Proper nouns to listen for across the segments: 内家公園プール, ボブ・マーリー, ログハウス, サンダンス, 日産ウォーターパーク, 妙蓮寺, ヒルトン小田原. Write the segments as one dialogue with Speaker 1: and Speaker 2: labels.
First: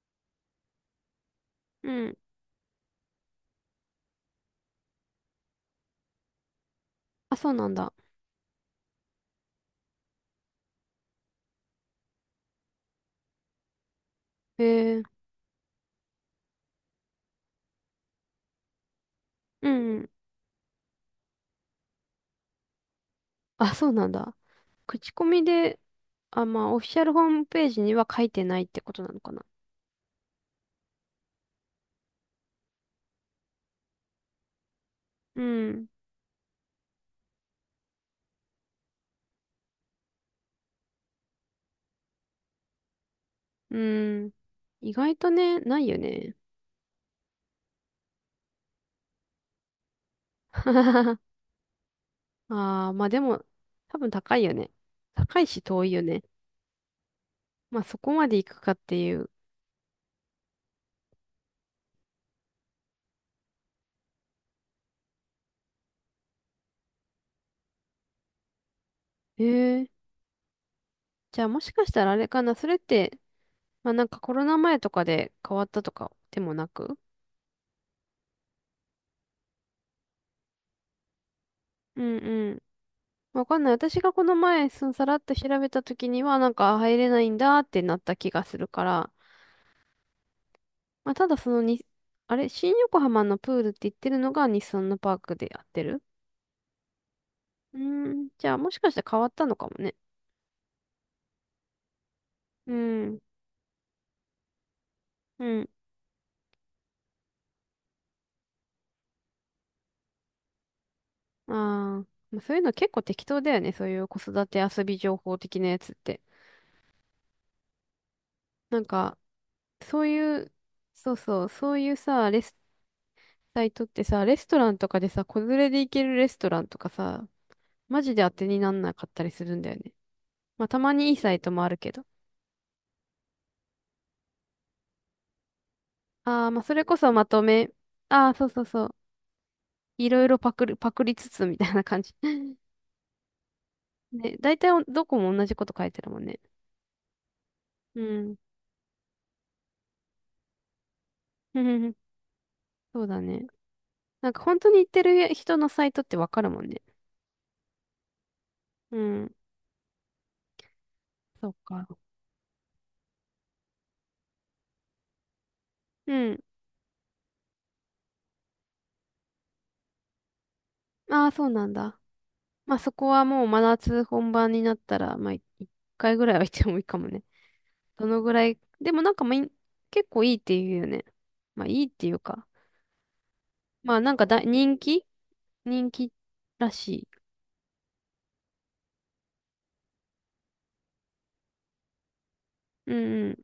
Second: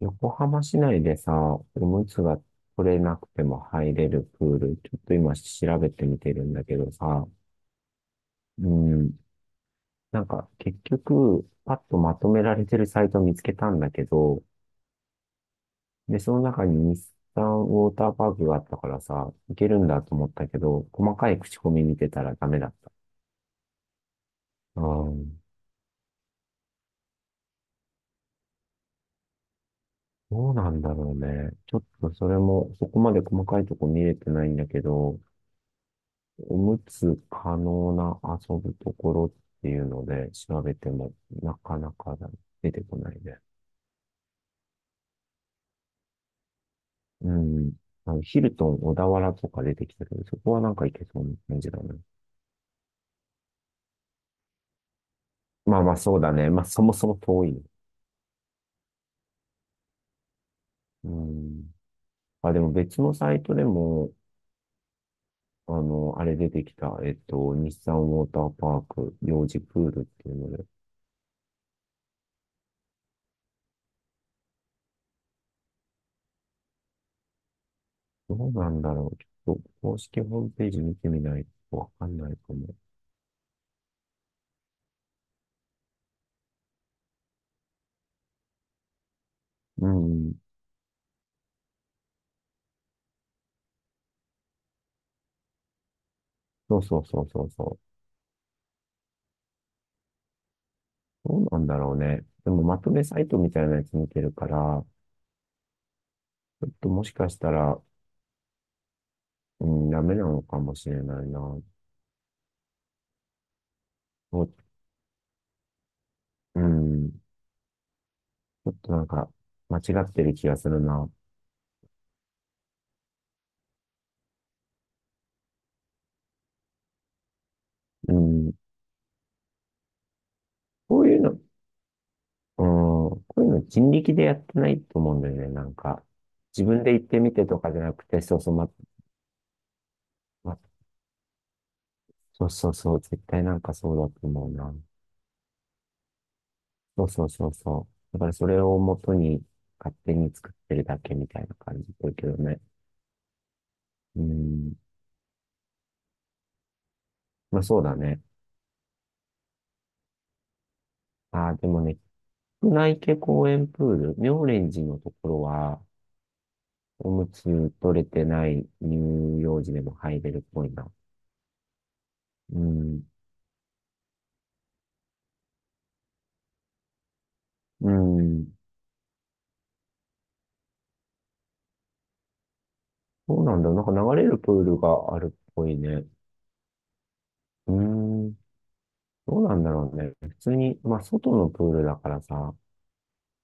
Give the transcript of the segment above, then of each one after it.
Speaker 1: 横浜市内でさ、お
Speaker 2: う
Speaker 1: む
Speaker 2: ん。
Speaker 1: つが取れなくても入れるプール、ちょっと今調べてみてるんだけどさ。
Speaker 2: あ、そうなんだ。
Speaker 1: うん。なんか結局、パッとまとめられてるサイト見つけたんだけど、
Speaker 2: へえ。
Speaker 1: で、その中に日産ウォーターパークがあったからさ、い
Speaker 2: う
Speaker 1: けるん
Speaker 2: んう
Speaker 1: だ
Speaker 2: ん。
Speaker 1: と思ったけど、細かい口コミ見てたらダメだった。
Speaker 2: あ、そうなんだ。
Speaker 1: う
Speaker 2: 口コ
Speaker 1: ん。
Speaker 2: ミで、あ、まあ、オフィシャルホームページには書いてないってことなのかな。
Speaker 1: どうなんだろうね。ちょっとそれも、そこまで細かいとこ見れてないんだけど、
Speaker 2: うん。
Speaker 1: おむつ可能な遊ぶところっていうので調べてもなかなか出てこないね。
Speaker 2: うん。意外とね、ないよね。
Speaker 1: うん。あのヒルトン小田原とか出てきたけど、そこはなんか行けそうな感じだね。
Speaker 2: ああ、まあでも、多分高いよね。高いし
Speaker 1: まあ
Speaker 2: 遠い
Speaker 1: まあ
Speaker 2: よ
Speaker 1: そう
Speaker 2: ね。
Speaker 1: だね。まあそもそも遠いね。
Speaker 2: まあそこまで行くかっていう。
Speaker 1: うん。あ、でも別のサイトでも、あれ出てきた、日産ウォーターパーク、幼児
Speaker 2: へ
Speaker 1: プ
Speaker 2: え。
Speaker 1: ールっていうので、
Speaker 2: じゃあもしかしたらあれかな。それって、まあなんかコロナ前とかで変わったとかでもなく。
Speaker 1: どうなんだろう。ちょっと公式ホームページ見てみないとわ
Speaker 2: う
Speaker 1: かんないか
Speaker 2: ん、
Speaker 1: も。
Speaker 2: わかんない。私がこの前、さらっと調べた時には、なんか入れないんだってなった気がするから、
Speaker 1: うん。
Speaker 2: まあ、ただそのに、あれ、新横浜のプールって言ってるのが日産のパークでやってる。
Speaker 1: そうそうそうそう
Speaker 2: う
Speaker 1: そ
Speaker 2: ー
Speaker 1: う。
Speaker 2: ん、じゃあもしかして変わったのかもね。
Speaker 1: どうなんだろうね。でも
Speaker 2: う
Speaker 1: まとめ
Speaker 2: ん、
Speaker 1: サイトみたいなやつ見てるから、
Speaker 2: うん、
Speaker 1: ちょっともしかしたら、うん、ダメなのかもしれないな。
Speaker 2: ああ、まあそういうの結構適当だよね。そういう子育
Speaker 1: お、
Speaker 2: て遊び情報的なやつって。
Speaker 1: うん、ちょっ
Speaker 2: なん
Speaker 1: となん
Speaker 2: か、
Speaker 1: か、間
Speaker 2: そ
Speaker 1: 違
Speaker 2: う
Speaker 1: ってる
Speaker 2: い
Speaker 1: 気
Speaker 2: う、
Speaker 1: がするな。
Speaker 2: そうそう、そういうさ、レス、サイトってさ、レストランとかでさ、子連れで行けるレストランとかさ、マ
Speaker 1: う
Speaker 2: ジで当て
Speaker 1: ん、
Speaker 2: になんなかったりするんだよね。まあ、たま
Speaker 1: こう
Speaker 2: にい
Speaker 1: い
Speaker 2: い
Speaker 1: う
Speaker 2: サ
Speaker 1: の、う
Speaker 2: イ
Speaker 1: ん、
Speaker 2: トもあるけど。
Speaker 1: こういうの人力でやってないと思うんだよね。なんか、
Speaker 2: ああ、まあ、
Speaker 1: 自
Speaker 2: そ
Speaker 1: 分
Speaker 2: れ
Speaker 1: で
Speaker 2: こ
Speaker 1: 行っ
Speaker 2: そ
Speaker 1: て
Speaker 2: ま
Speaker 1: み
Speaker 2: と
Speaker 1: てと
Speaker 2: め。
Speaker 1: かじゃなくて、
Speaker 2: ああ、
Speaker 1: そう
Speaker 2: そう
Speaker 1: そう、
Speaker 2: そうそう。いろいろパ
Speaker 1: ま、
Speaker 2: クる、パクりつつみたいな感じ。
Speaker 1: そう そうそう、絶対なんかそうだと
Speaker 2: ね、
Speaker 1: 思う
Speaker 2: 大体
Speaker 1: な。
Speaker 2: おどこも同じこと書いてるもんね。
Speaker 1: そうそうそうそ
Speaker 2: う
Speaker 1: う。だから
Speaker 2: ん。
Speaker 1: それを元に勝手に作ってるだけみたい な
Speaker 2: ふふ
Speaker 1: 感じ
Speaker 2: ふ、
Speaker 1: だけどね。
Speaker 2: そうだね。
Speaker 1: う
Speaker 2: なんか本当
Speaker 1: ん。
Speaker 2: に言ってる人のサイトってわかるもんね。
Speaker 1: まあそうだね。
Speaker 2: うん。そ
Speaker 1: あ
Speaker 2: う
Speaker 1: あ、でも
Speaker 2: か。
Speaker 1: ね、内家公園プール、妙蓮寺のところは、
Speaker 2: うん。
Speaker 1: おむつ取れてない乳幼児でも入れるっぽいな。
Speaker 2: ああ、そうなんだ。
Speaker 1: う
Speaker 2: まあそ
Speaker 1: ん。
Speaker 2: こはもう真夏本番になったら、まあい一回ぐらいは行ってもいいかもね。
Speaker 1: う
Speaker 2: どのぐら
Speaker 1: ん。
Speaker 2: い。でもなんかまあい結構いいって言うよね。まあいいっていうか。
Speaker 1: そうなんだ。なんか
Speaker 2: まあなん
Speaker 1: 流れ
Speaker 2: か
Speaker 1: る
Speaker 2: だ
Speaker 1: プー
Speaker 2: 人
Speaker 1: ル
Speaker 2: 気
Speaker 1: があるっぽい
Speaker 2: 人
Speaker 1: ね。
Speaker 2: 気らしい。
Speaker 1: うん。どうなんだろうね。普通に、まあ外のプールだからさ、
Speaker 2: うんうん。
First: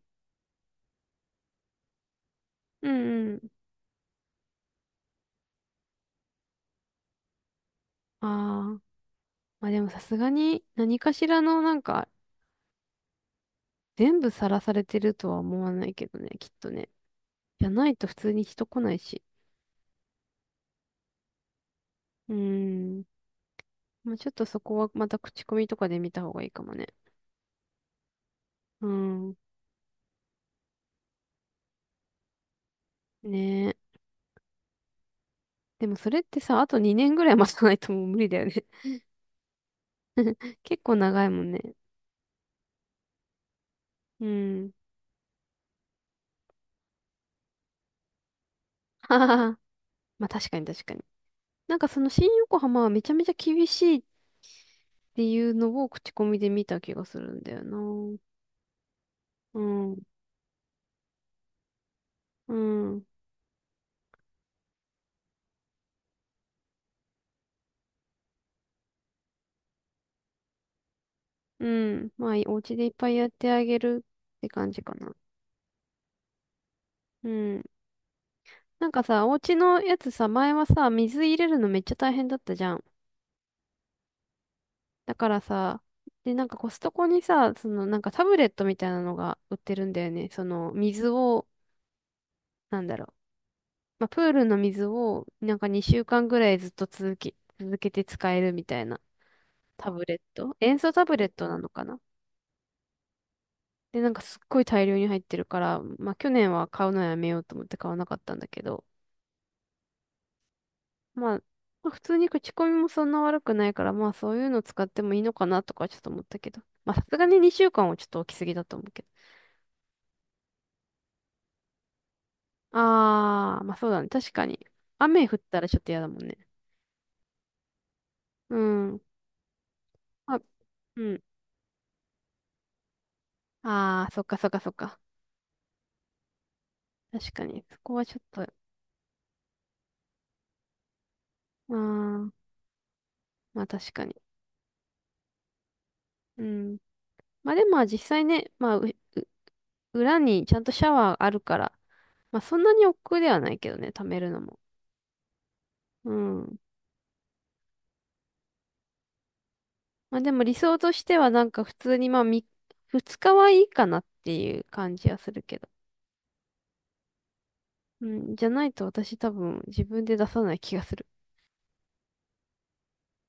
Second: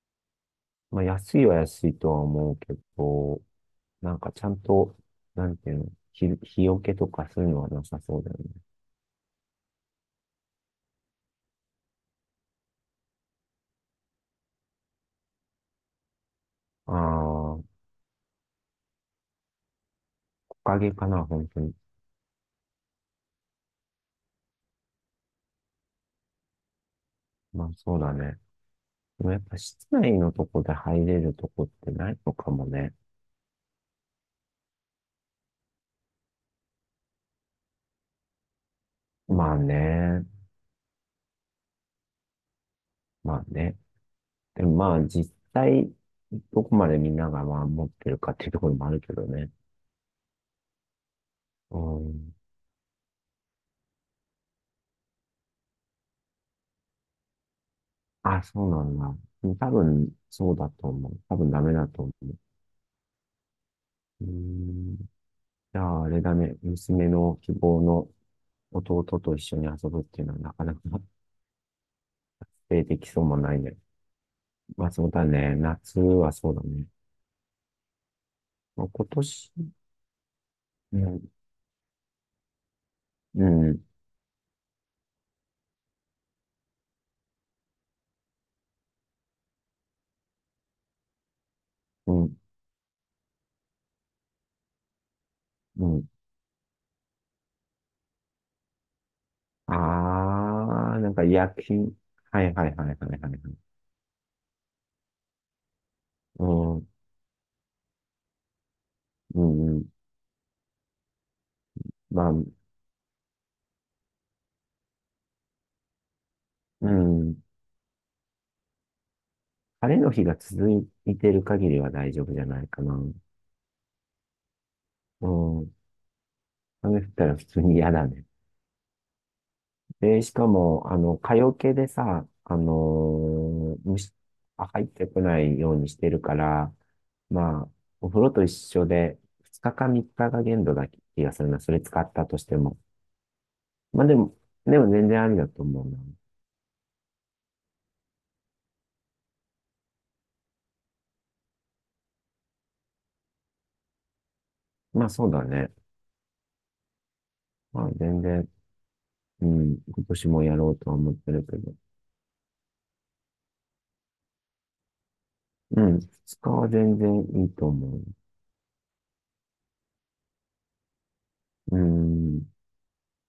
Speaker 1: まあ安いは安いとは思うけ
Speaker 2: うんうん。
Speaker 1: ど、なんかちゃんと、なんていうの、日よけとかそういうのはなさそう
Speaker 2: あ
Speaker 1: だよね。
Speaker 2: あ。まあでもさすがに何かしらのなんか、全部さらされてるとは思わないけどね、きっとね。
Speaker 1: あ
Speaker 2: じゃ
Speaker 1: あ、
Speaker 2: ないと普通に人来ないし。
Speaker 1: 木陰かな、本当に。
Speaker 2: うーん。まあちょっとそこはまた口コミとかで見た方がいいかもね。
Speaker 1: まあそうだね。
Speaker 2: う
Speaker 1: でも
Speaker 2: ん。
Speaker 1: やっぱ室内のとこで入れるとこってないのかもね。
Speaker 2: ねえ。でもそれってさ、あと2年ぐらい待たないともう無理だよね。
Speaker 1: まあね。
Speaker 2: 結構長いもんね。
Speaker 1: まあね。
Speaker 2: う
Speaker 1: で
Speaker 2: ん。
Speaker 1: もまあ実際、どこまでみんながまあ持ってるかっていうところもある け
Speaker 2: は
Speaker 1: ど
Speaker 2: は
Speaker 1: ね。
Speaker 2: は。まあ確かに確かに。なん
Speaker 1: う
Speaker 2: かその新
Speaker 1: ん。
Speaker 2: 横浜はめちゃめちゃ厳しいっていうのを口コミで見た気がするんだよな。う
Speaker 1: あ、そうなんだ。多
Speaker 2: ん、
Speaker 1: 分、そうだと思う。多分ダメだと思う。
Speaker 2: うん、
Speaker 1: うーん。じゃあ、あれだね。娘の希望の弟と一緒に遊ぶっていうのはなかなか発
Speaker 2: うん。まあ、お家
Speaker 1: 生
Speaker 2: でいっ
Speaker 1: で
Speaker 2: ぱ
Speaker 1: き
Speaker 2: い
Speaker 1: そう
Speaker 2: やっ
Speaker 1: も
Speaker 2: て
Speaker 1: ない
Speaker 2: あ
Speaker 1: ね。
Speaker 2: げるって感じ
Speaker 1: まあ
Speaker 2: か
Speaker 1: そう
Speaker 2: な。
Speaker 1: だね。夏はそうだね。
Speaker 2: うん。
Speaker 1: ま
Speaker 2: な
Speaker 1: あ、
Speaker 2: んか
Speaker 1: 今
Speaker 2: さ、お
Speaker 1: 年、
Speaker 2: 家のやつさ、前はさ、
Speaker 1: うん、
Speaker 2: 水入れるのめっちゃ大変だったじゃん。
Speaker 1: うん、
Speaker 2: だからさ、で、なんかコストコにさ、そのなんかタブレットみたいなのが売ってるんだよね。その水を、
Speaker 1: うん、
Speaker 2: なんだろう。まあ、プールの水をなんか
Speaker 1: う
Speaker 2: 2週
Speaker 1: ん。
Speaker 2: 間ぐらいずっと続けて使えるみたいなタブレット。塩
Speaker 1: あ
Speaker 2: 素
Speaker 1: あ、
Speaker 2: タ
Speaker 1: なん
Speaker 2: ブ
Speaker 1: か
Speaker 2: レットな
Speaker 1: 薬
Speaker 2: のか
Speaker 1: 品。
Speaker 2: な。
Speaker 1: はいはいはいはいはいはい。
Speaker 2: で、なんかすっごい大量に入ってるから、まあ去
Speaker 1: う
Speaker 2: 年は買
Speaker 1: ん、
Speaker 2: うのやめようと思って買わなかったんだけど、
Speaker 1: うん、うん。
Speaker 2: まあ、まあ普通
Speaker 1: ま
Speaker 2: に
Speaker 1: あ、う
Speaker 2: 口コミもそんな悪くないから、まあそういうの使ってもいいのかなとかちょっと思ったけど、まあさすが
Speaker 1: ん。
Speaker 2: に2週間はちょっと置きすぎだと思うけど。
Speaker 1: 晴れの日が続いてる限りは大丈夫じゃないかな。
Speaker 2: あー、まあそうだね。確かに。
Speaker 1: う
Speaker 2: 雨降ったら
Speaker 1: ん。
Speaker 2: ちょっと嫌だもんね。
Speaker 1: 雨降ったら普通に嫌だね。
Speaker 2: うん。
Speaker 1: で、し
Speaker 2: まあ、
Speaker 1: かも、
Speaker 2: うん。
Speaker 1: 蚊よけでさ、
Speaker 2: あ
Speaker 1: 虫、
Speaker 2: ー、そっかそっか
Speaker 1: あ
Speaker 2: そっ
Speaker 1: 入っ
Speaker 2: か。
Speaker 1: てこないようにしてるから、
Speaker 2: 確か
Speaker 1: ま
Speaker 2: に。
Speaker 1: あ、
Speaker 2: そこは
Speaker 1: お
Speaker 2: ちょっ
Speaker 1: 風呂
Speaker 2: と、
Speaker 1: と
Speaker 2: あ
Speaker 1: 一緒で、2日か3日が限度だ気がするな。それ使った
Speaker 2: ー、
Speaker 1: としても。
Speaker 2: まあ確か
Speaker 1: まあで
Speaker 2: に。
Speaker 1: も、でも全然ありだと思うな。
Speaker 2: うん。まあでもまあ実際ね、まあう裏にちゃんとシャワーあるから、まあそんなに億劫ではないけどね、貯めるのも。
Speaker 1: まあそうだね。
Speaker 2: うん。
Speaker 1: まあ全然、うん、今
Speaker 2: まあ
Speaker 1: 年
Speaker 2: でも
Speaker 1: も
Speaker 2: 理
Speaker 1: やろう
Speaker 2: 想
Speaker 1: と
Speaker 2: と
Speaker 1: は
Speaker 2: し
Speaker 1: 思っ
Speaker 2: ては
Speaker 1: て
Speaker 2: な
Speaker 1: る
Speaker 2: ん
Speaker 1: け
Speaker 2: か
Speaker 1: ど。
Speaker 2: 普通にまあみ2日はいいかなっていう感じはするけど。
Speaker 1: うん、2日は全然いいと思う。
Speaker 2: うん。じゃないと私多分自分で出さない気がする。
Speaker 1: うん。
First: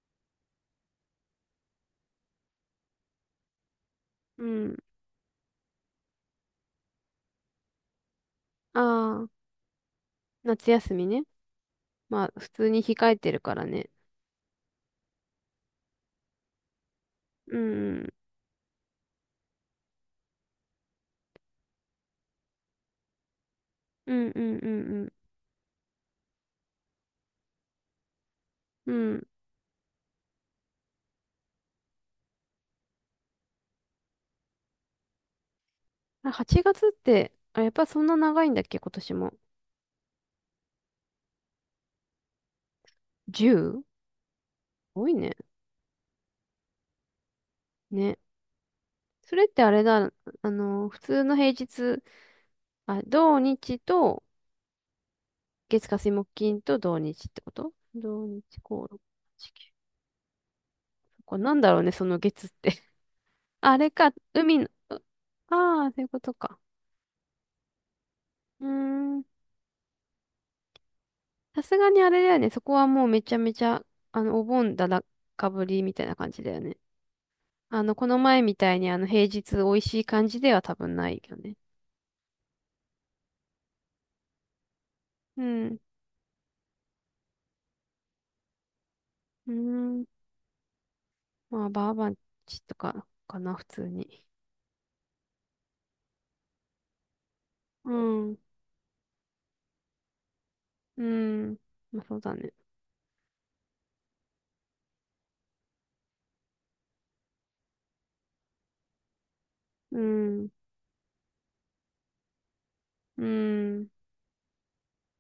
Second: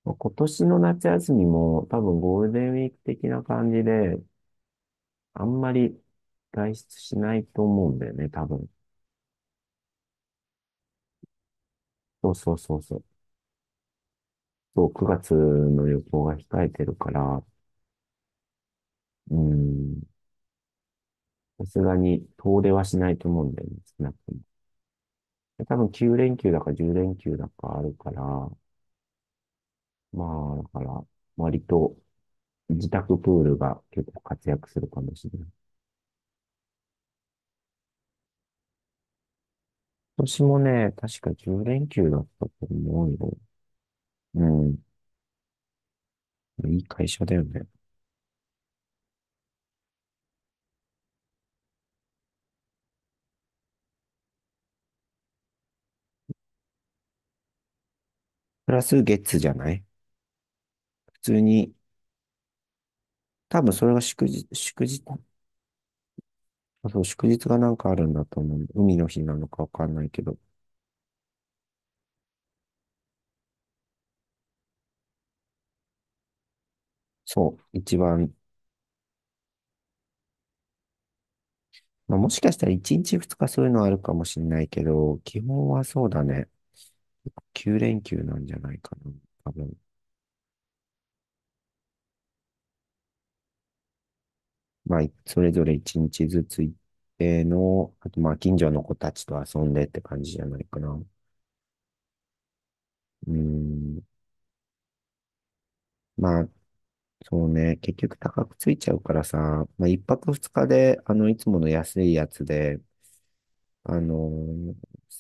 Speaker 1: まあ今年の夏休みも多分ゴールデンウィーク的な感じで、
Speaker 2: うん。
Speaker 1: あんまり外出しないと思うんだよね、多分。
Speaker 2: ああ、夏休みね。ま
Speaker 1: そう
Speaker 2: あ普
Speaker 1: そう
Speaker 2: 通
Speaker 1: そ
Speaker 2: に
Speaker 1: うそう。
Speaker 2: 控えてるからね。
Speaker 1: そう、9月の旅行が控えてるから、
Speaker 2: うん。
Speaker 1: うん、さすがに遠出はしないと思うんだよね、少な
Speaker 2: う
Speaker 1: く
Speaker 2: んうん
Speaker 1: とも。
Speaker 2: うん、
Speaker 1: で多分9連休だか10連休だかあるから、ま
Speaker 2: うん。うん。
Speaker 1: あ、だから、割と自宅プールが結構活躍するかもしれない。
Speaker 2: あ、8月って、あ、やっぱそんな長いんだっけ、今年も。
Speaker 1: 今年もね、確か10連休だったと思うよ。
Speaker 2: 10?
Speaker 1: うん。
Speaker 2: 多いね。
Speaker 1: いい会社だよね。
Speaker 2: ね。それってあれだ、あの、普通の平日、あ、土日と月火水木金と土日ってこと、土日
Speaker 1: プ
Speaker 2: 5、
Speaker 1: ラ
Speaker 2: 6、
Speaker 1: ス月じ
Speaker 2: 8、
Speaker 1: ゃ
Speaker 2: 9。
Speaker 1: ない普
Speaker 2: こ
Speaker 1: 通
Speaker 2: れなんだ
Speaker 1: に、
Speaker 2: ろうね、その月って。
Speaker 1: 多分
Speaker 2: あ
Speaker 1: そ
Speaker 2: れ
Speaker 1: れが
Speaker 2: か、
Speaker 1: 祝日、
Speaker 2: 海の、
Speaker 1: 祝日、
Speaker 2: ああー、そういうことか。
Speaker 1: あそう、祝日がなんかあるんだと思
Speaker 2: うー
Speaker 1: う。海の日
Speaker 2: ん。
Speaker 1: なのかわかんないけど。
Speaker 2: さすがにあれだよね、そこはもうめちゃめちゃ、あの、お盆かぶりみたいな感じだよね。
Speaker 1: そう、
Speaker 2: あの、
Speaker 1: 一
Speaker 2: この
Speaker 1: 番、
Speaker 2: 前みたいにあの、平日美味しい感じでは多分ないよね。
Speaker 1: まあ、もしかしたら1日2日そういうのあるかもしれないけど、
Speaker 2: う
Speaker 1: 基本
Speaker 2: ん。
Speaker 1: はそうだね。9連休なんじゃないかな。
Speaker 2: う
Speaker 1: 多
Speaker 2: ー
Speaker 1: 分。
Speaker 2: ん。まあ、バーバンチとかかな、普通に。
Speaker 1: まあ、それぞれ一日ずつ行って
Speaker 2: う
Speaker 1: の、あとま
Speaker 2: ん。
Speaker 1: あ、近所の子たちと遊んでって感じじゃないかな。
Speaker 2: う
Speaker 1: う
Speaker 2: ん。まあ、そうだね。
Speaker 1: ん。まあ、そうね。結局高くついちゃうからさ、まあ、一
Speaker 2: う
Speaker 1: 泊
Speaker 2: ん。
Speaker 1: 二日で、いつもの安いやつで、
Speaker 2: うん。
Speaker 1: あのー、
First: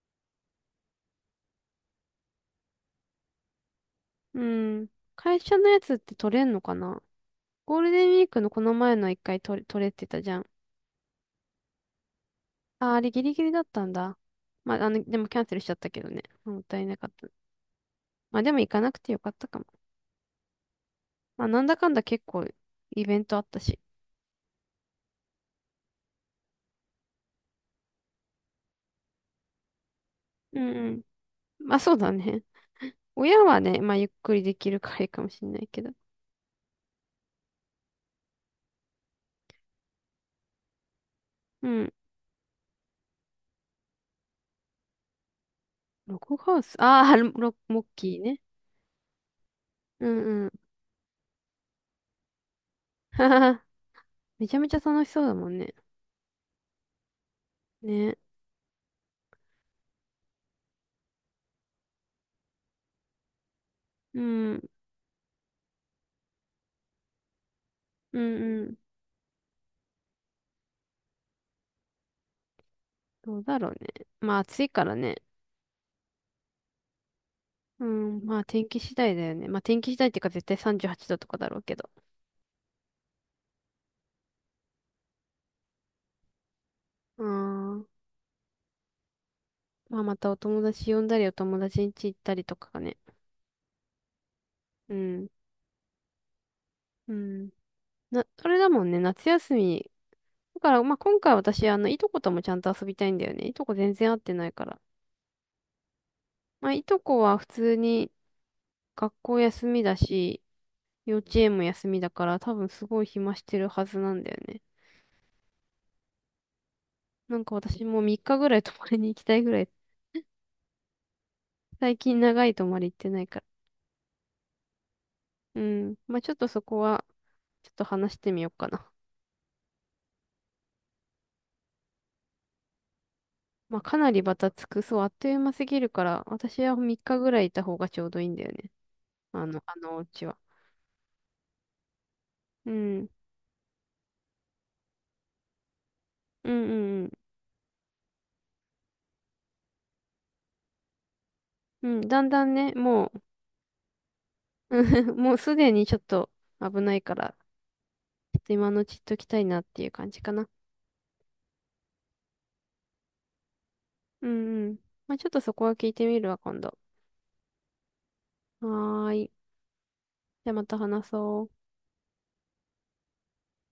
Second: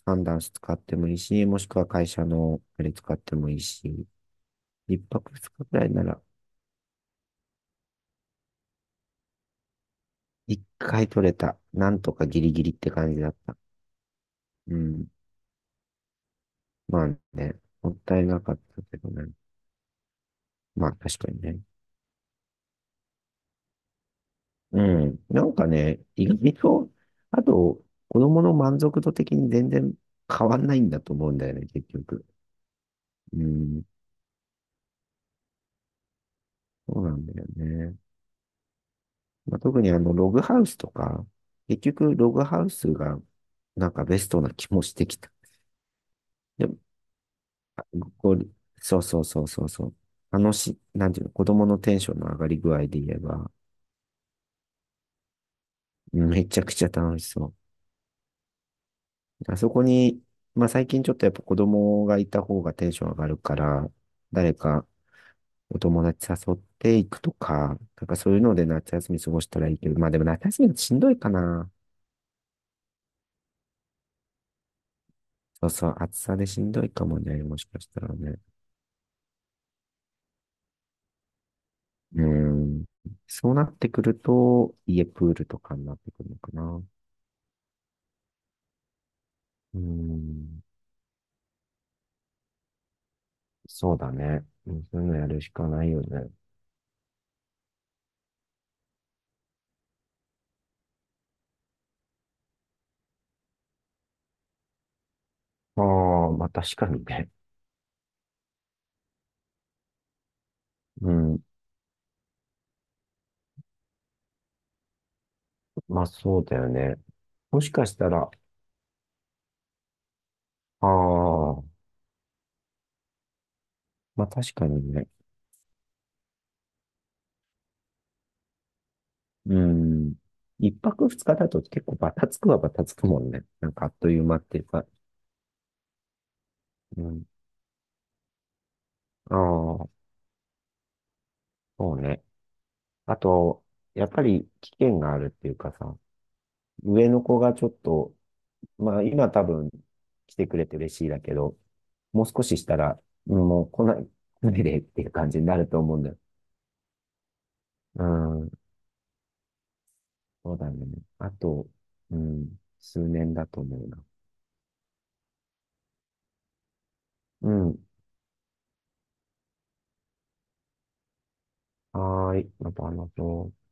Speaker 1: サンダンス使ってもいいし、もしくは会社のあれ使ってもいいし、
Speaker 2: うん。
Speaker 1: 一泊
Speaker 2: 会
Speaker 1: 二
Speaker 2: 社
Speaker 1: 日く
Speaker 2: のや
Speaker 1: らい
Speaker 2: つっ
Speaker 1: な
Speaker 2: て
Speaker 1: ら、
Speaker 2: 取れんのかな、ゴールデンウィークのこの前の一回取れ、取れてたじゃん。
Speaker 1: 一回取れた。なんとかギリギリって
Speaker 2: あ、あれ
Speaker 1: 感じ
Speaker 2: ギ
Speaker 1: だ
Speaker 2: リ
Speaker 1: っ
Speaker 2: ギリ
Speaker 1: た。
Speaker 2: だったんだ。
Speaker 1: う
Speaker 2: まあ、あの、
Speaker 1: ん。
Speaker 2: でもキャンセルしちゃったけどね。もったいな
Speaker 1: ま
Speaker 2: か
Speaker 1: あ
Speaker 2: った。
Speaker 1: ね、もったい
Speaker 2: ま
Speaker 1: な
Speaker 2: あ、で
Speaker 1: か
Speaker 2: も
Speaker 1: っ
Speaker 2: 行か
Speaker 1: た
Speaker 2: な
Speaker 1: け
Speaker 2: く
Speaker 1: ど
Speaker 2: てよか
Speaker 1: ね。
Speaker 2: ったかも。
Speaker 1: まあ確かに
Speaker 2: まあ、
Speaker 1: ね。
Speaker 2: なんだかんだ結構イベントあったし。
Speaker 1: うん。なんかね、意外と、あと、子供の満足度的に全然変わ
Speaker 2: う
Speaker 1: ん
Speaker 2: ん
Speaker 1: ないん
Speaker 2: うん。
Speaker 1: だと思うんだよね、
Speaker 2: まあ、
Speaker 1: 結
Speaker 2: そうだ
Speaker 1: 局。
Speaker 2: ね。
Speaker 1: う
Speaker 2: 親はね、
Speaker 1: ん。
Speaker 2: まあ、ゆっくりできるからいいかもしんないけど。
Speaker 1: そうなんだよね。まあ、特にログハウスとか、
Speaker 2: う
Speaker 1: 結
Speaker 2: ん。
Speaker 1: 局、ログハウスが、なんかベストな気もしてきた。
Speaker 2: ログハウ
Speaker 1: で
Speaker 2: ス。
Speaker 1: も、
Speaker 2: ああ、ロモ
Speaker 1: あ
Speaker 2: ッキー
Speaker 1: こ
Speaker 2: ね。
Speaker 1: う、そうそうそうそうそう。
Speaker 2: うんうん。
Speaker 1: 楽し い、なんていうの、子供のテンションの上がり具合で言え
Speaker 2: は、は
Speaker 1: ば、
Speaker 2: は、めちゃめちゃ楽しそうだもんね。
Speaker 1: うんめちゃくちゃ楽しそ
Speaker 2: ね。
Speaker 1: う。あそこに、まあ最近ちょっとやっぱ子供がいた方がテンション上がるから、
Speaker 2: う
Speaker 1: 誰
Speaker 2: ん。
Speaker 1: か、お友達誘っていくとか、なんか
Speaker 2: う
Speaker 1: そう
Speaker 2: ん
Speaker 1: いうの
Speaker 2: う
Speaker 1: で
Speaker 2: ん。
Speaker 1: 夏休み過ごしたらいいけど、まあでも夏休みだとしんどいかな。
Speaker 2: どうだろうね。まあ暑いからね。
Speaker 1: そうそう、暑さでしんどいかもね、もしか
Speaker 2: う
Speaker 1: したら
Speaker 2: ん。ま
Speaker 1: ね。
Speaker 2: あ天気次第だよね。まあ天気次第っていうか絶対38度とかだろうけど。
Speaker 1: うん。そうなってくると、家プールとかになってくるのかな。
Speaker 2: あん。
Speaker 1: う
Speaker 2: まあまたお
Speaker 1: ん。
Speaker 2: 友達呼んだりお友達ん家行ったりとかがね。
Speaker 1: そうだね。うん
Speaker 2: う
Speaker 1: そういうのや
Speaker 2: ん。
Speaker 1: るしかないよね。
Speaker 2: うん。な、それだもんね。夏休み。だから、まあ今回私、あの、いとこともちゃんと遊びたいんだよね。いとこ全然会ってないから。
Speaker 1: ああ、まあ
Speaker 2: まあ
Speaker 1: 確
Speaker 2: い
Speaker 1: か
Speaker 2: と
Speaker 1: に
Speaker 2: こ
Speaker 1: ね。
Speaker 2: は普通に学校休みだし、
Speaker 1: う
Speaker 2: 幼
Speaker 1: ん。
Speaker 2: 稚園も休みだから多分すごい暇してるはずなんだよね。
Speaker 1: まあそうだよね。
Speaker 2: なんか
Speaker 1: もし
Speaker 2: 私
Speaker 1: かし
Speaker 2: もう
Speaker 1: た
Speaker 2: 3
Speaker 1: ら、
Speaker 2: 日ぐらい泊まりに行きたいぐらい、
Speaker 1: ああ、
Speaker 2: 最近長い泊まり行ってないか
Speaker 1: まあ確かにね、
Speaker 2: ら。うん。まあちょっとそこは、ちょっと話してみようかな。
Speaker 1: うん。一泊二日だと結構バタつくはバタつくもんね。なん
Speaker 2: まあ
Speaker 1: かあっ
Speaker 2: か
Speaker 1: と
Speaker 2: な
Speaker 1: い
Speaker 2: り
Speaker 1: う
Speaker 2: バ
Speaker 1: 間っ
Speaker 2: タ
Speaker 1: ていう
Speaker 2: つく。
Speaker 1: か。
Speaker 2: そう、あっという間すぎるから、私は3
Speaker 1: う
Speaker 2: 日
Speaker 1: ん。
Speaker 2: ぐらいいた方がちょうどいいんだよね。
Speaker 1: あ
Speaker 2: あの、あ
Speaker 1: あ、
Speaker 2: のお家は。
Speaker 1: そうね。
Speaker 2: うん。
Speaker 1: あと、やっぱり危険があるっていうかさ、
Speaker 2: うんう
Speaker 1: 上
Speaker 2: ん
Speaker 1: の子がちょっと、まあ今多分来てくれて嬉しいだけど、
Speaker 2: うん。うん、だ
Speaker 1: もう
Speaker 2: ん
Speaker 1: 少
Speaker 2: だん
Speaker 1: しし
Speaker 2: ね、
Speaker 1: たら、
Speaker 2: も
Speaker 1: うんもう来ないで
Speaker 2: う。
Speaker 1: っていう 感
Speaker 2: もう
Speaker 1: じに
Speaker 2: す
Speaker 1: なる
Speaker 2: で
Speaker 1: と
Speaker 2: に
Speaker 1: 思
Speaker 2: ちょ
Speaker 1: う
Speaker 2: っ
Speaker 1: んだよ。
Speaker 2: と危ないから、
Speaker 1: う
Speaker 2: ちょっ
Speaker 1: ん。
Speaker 2: と今のうち行っときたいなっていう感じかな。
Speaker 1: そうだね。あと、うん、数年だと思うな。
Speaker 2: うんうん。まあちょっとそこは聞いてみるわ、今度。
Speaker 1: うん。
Speaker 2: はーい。じゃあまた話そう。
Speaker 1: はーい。また話そう。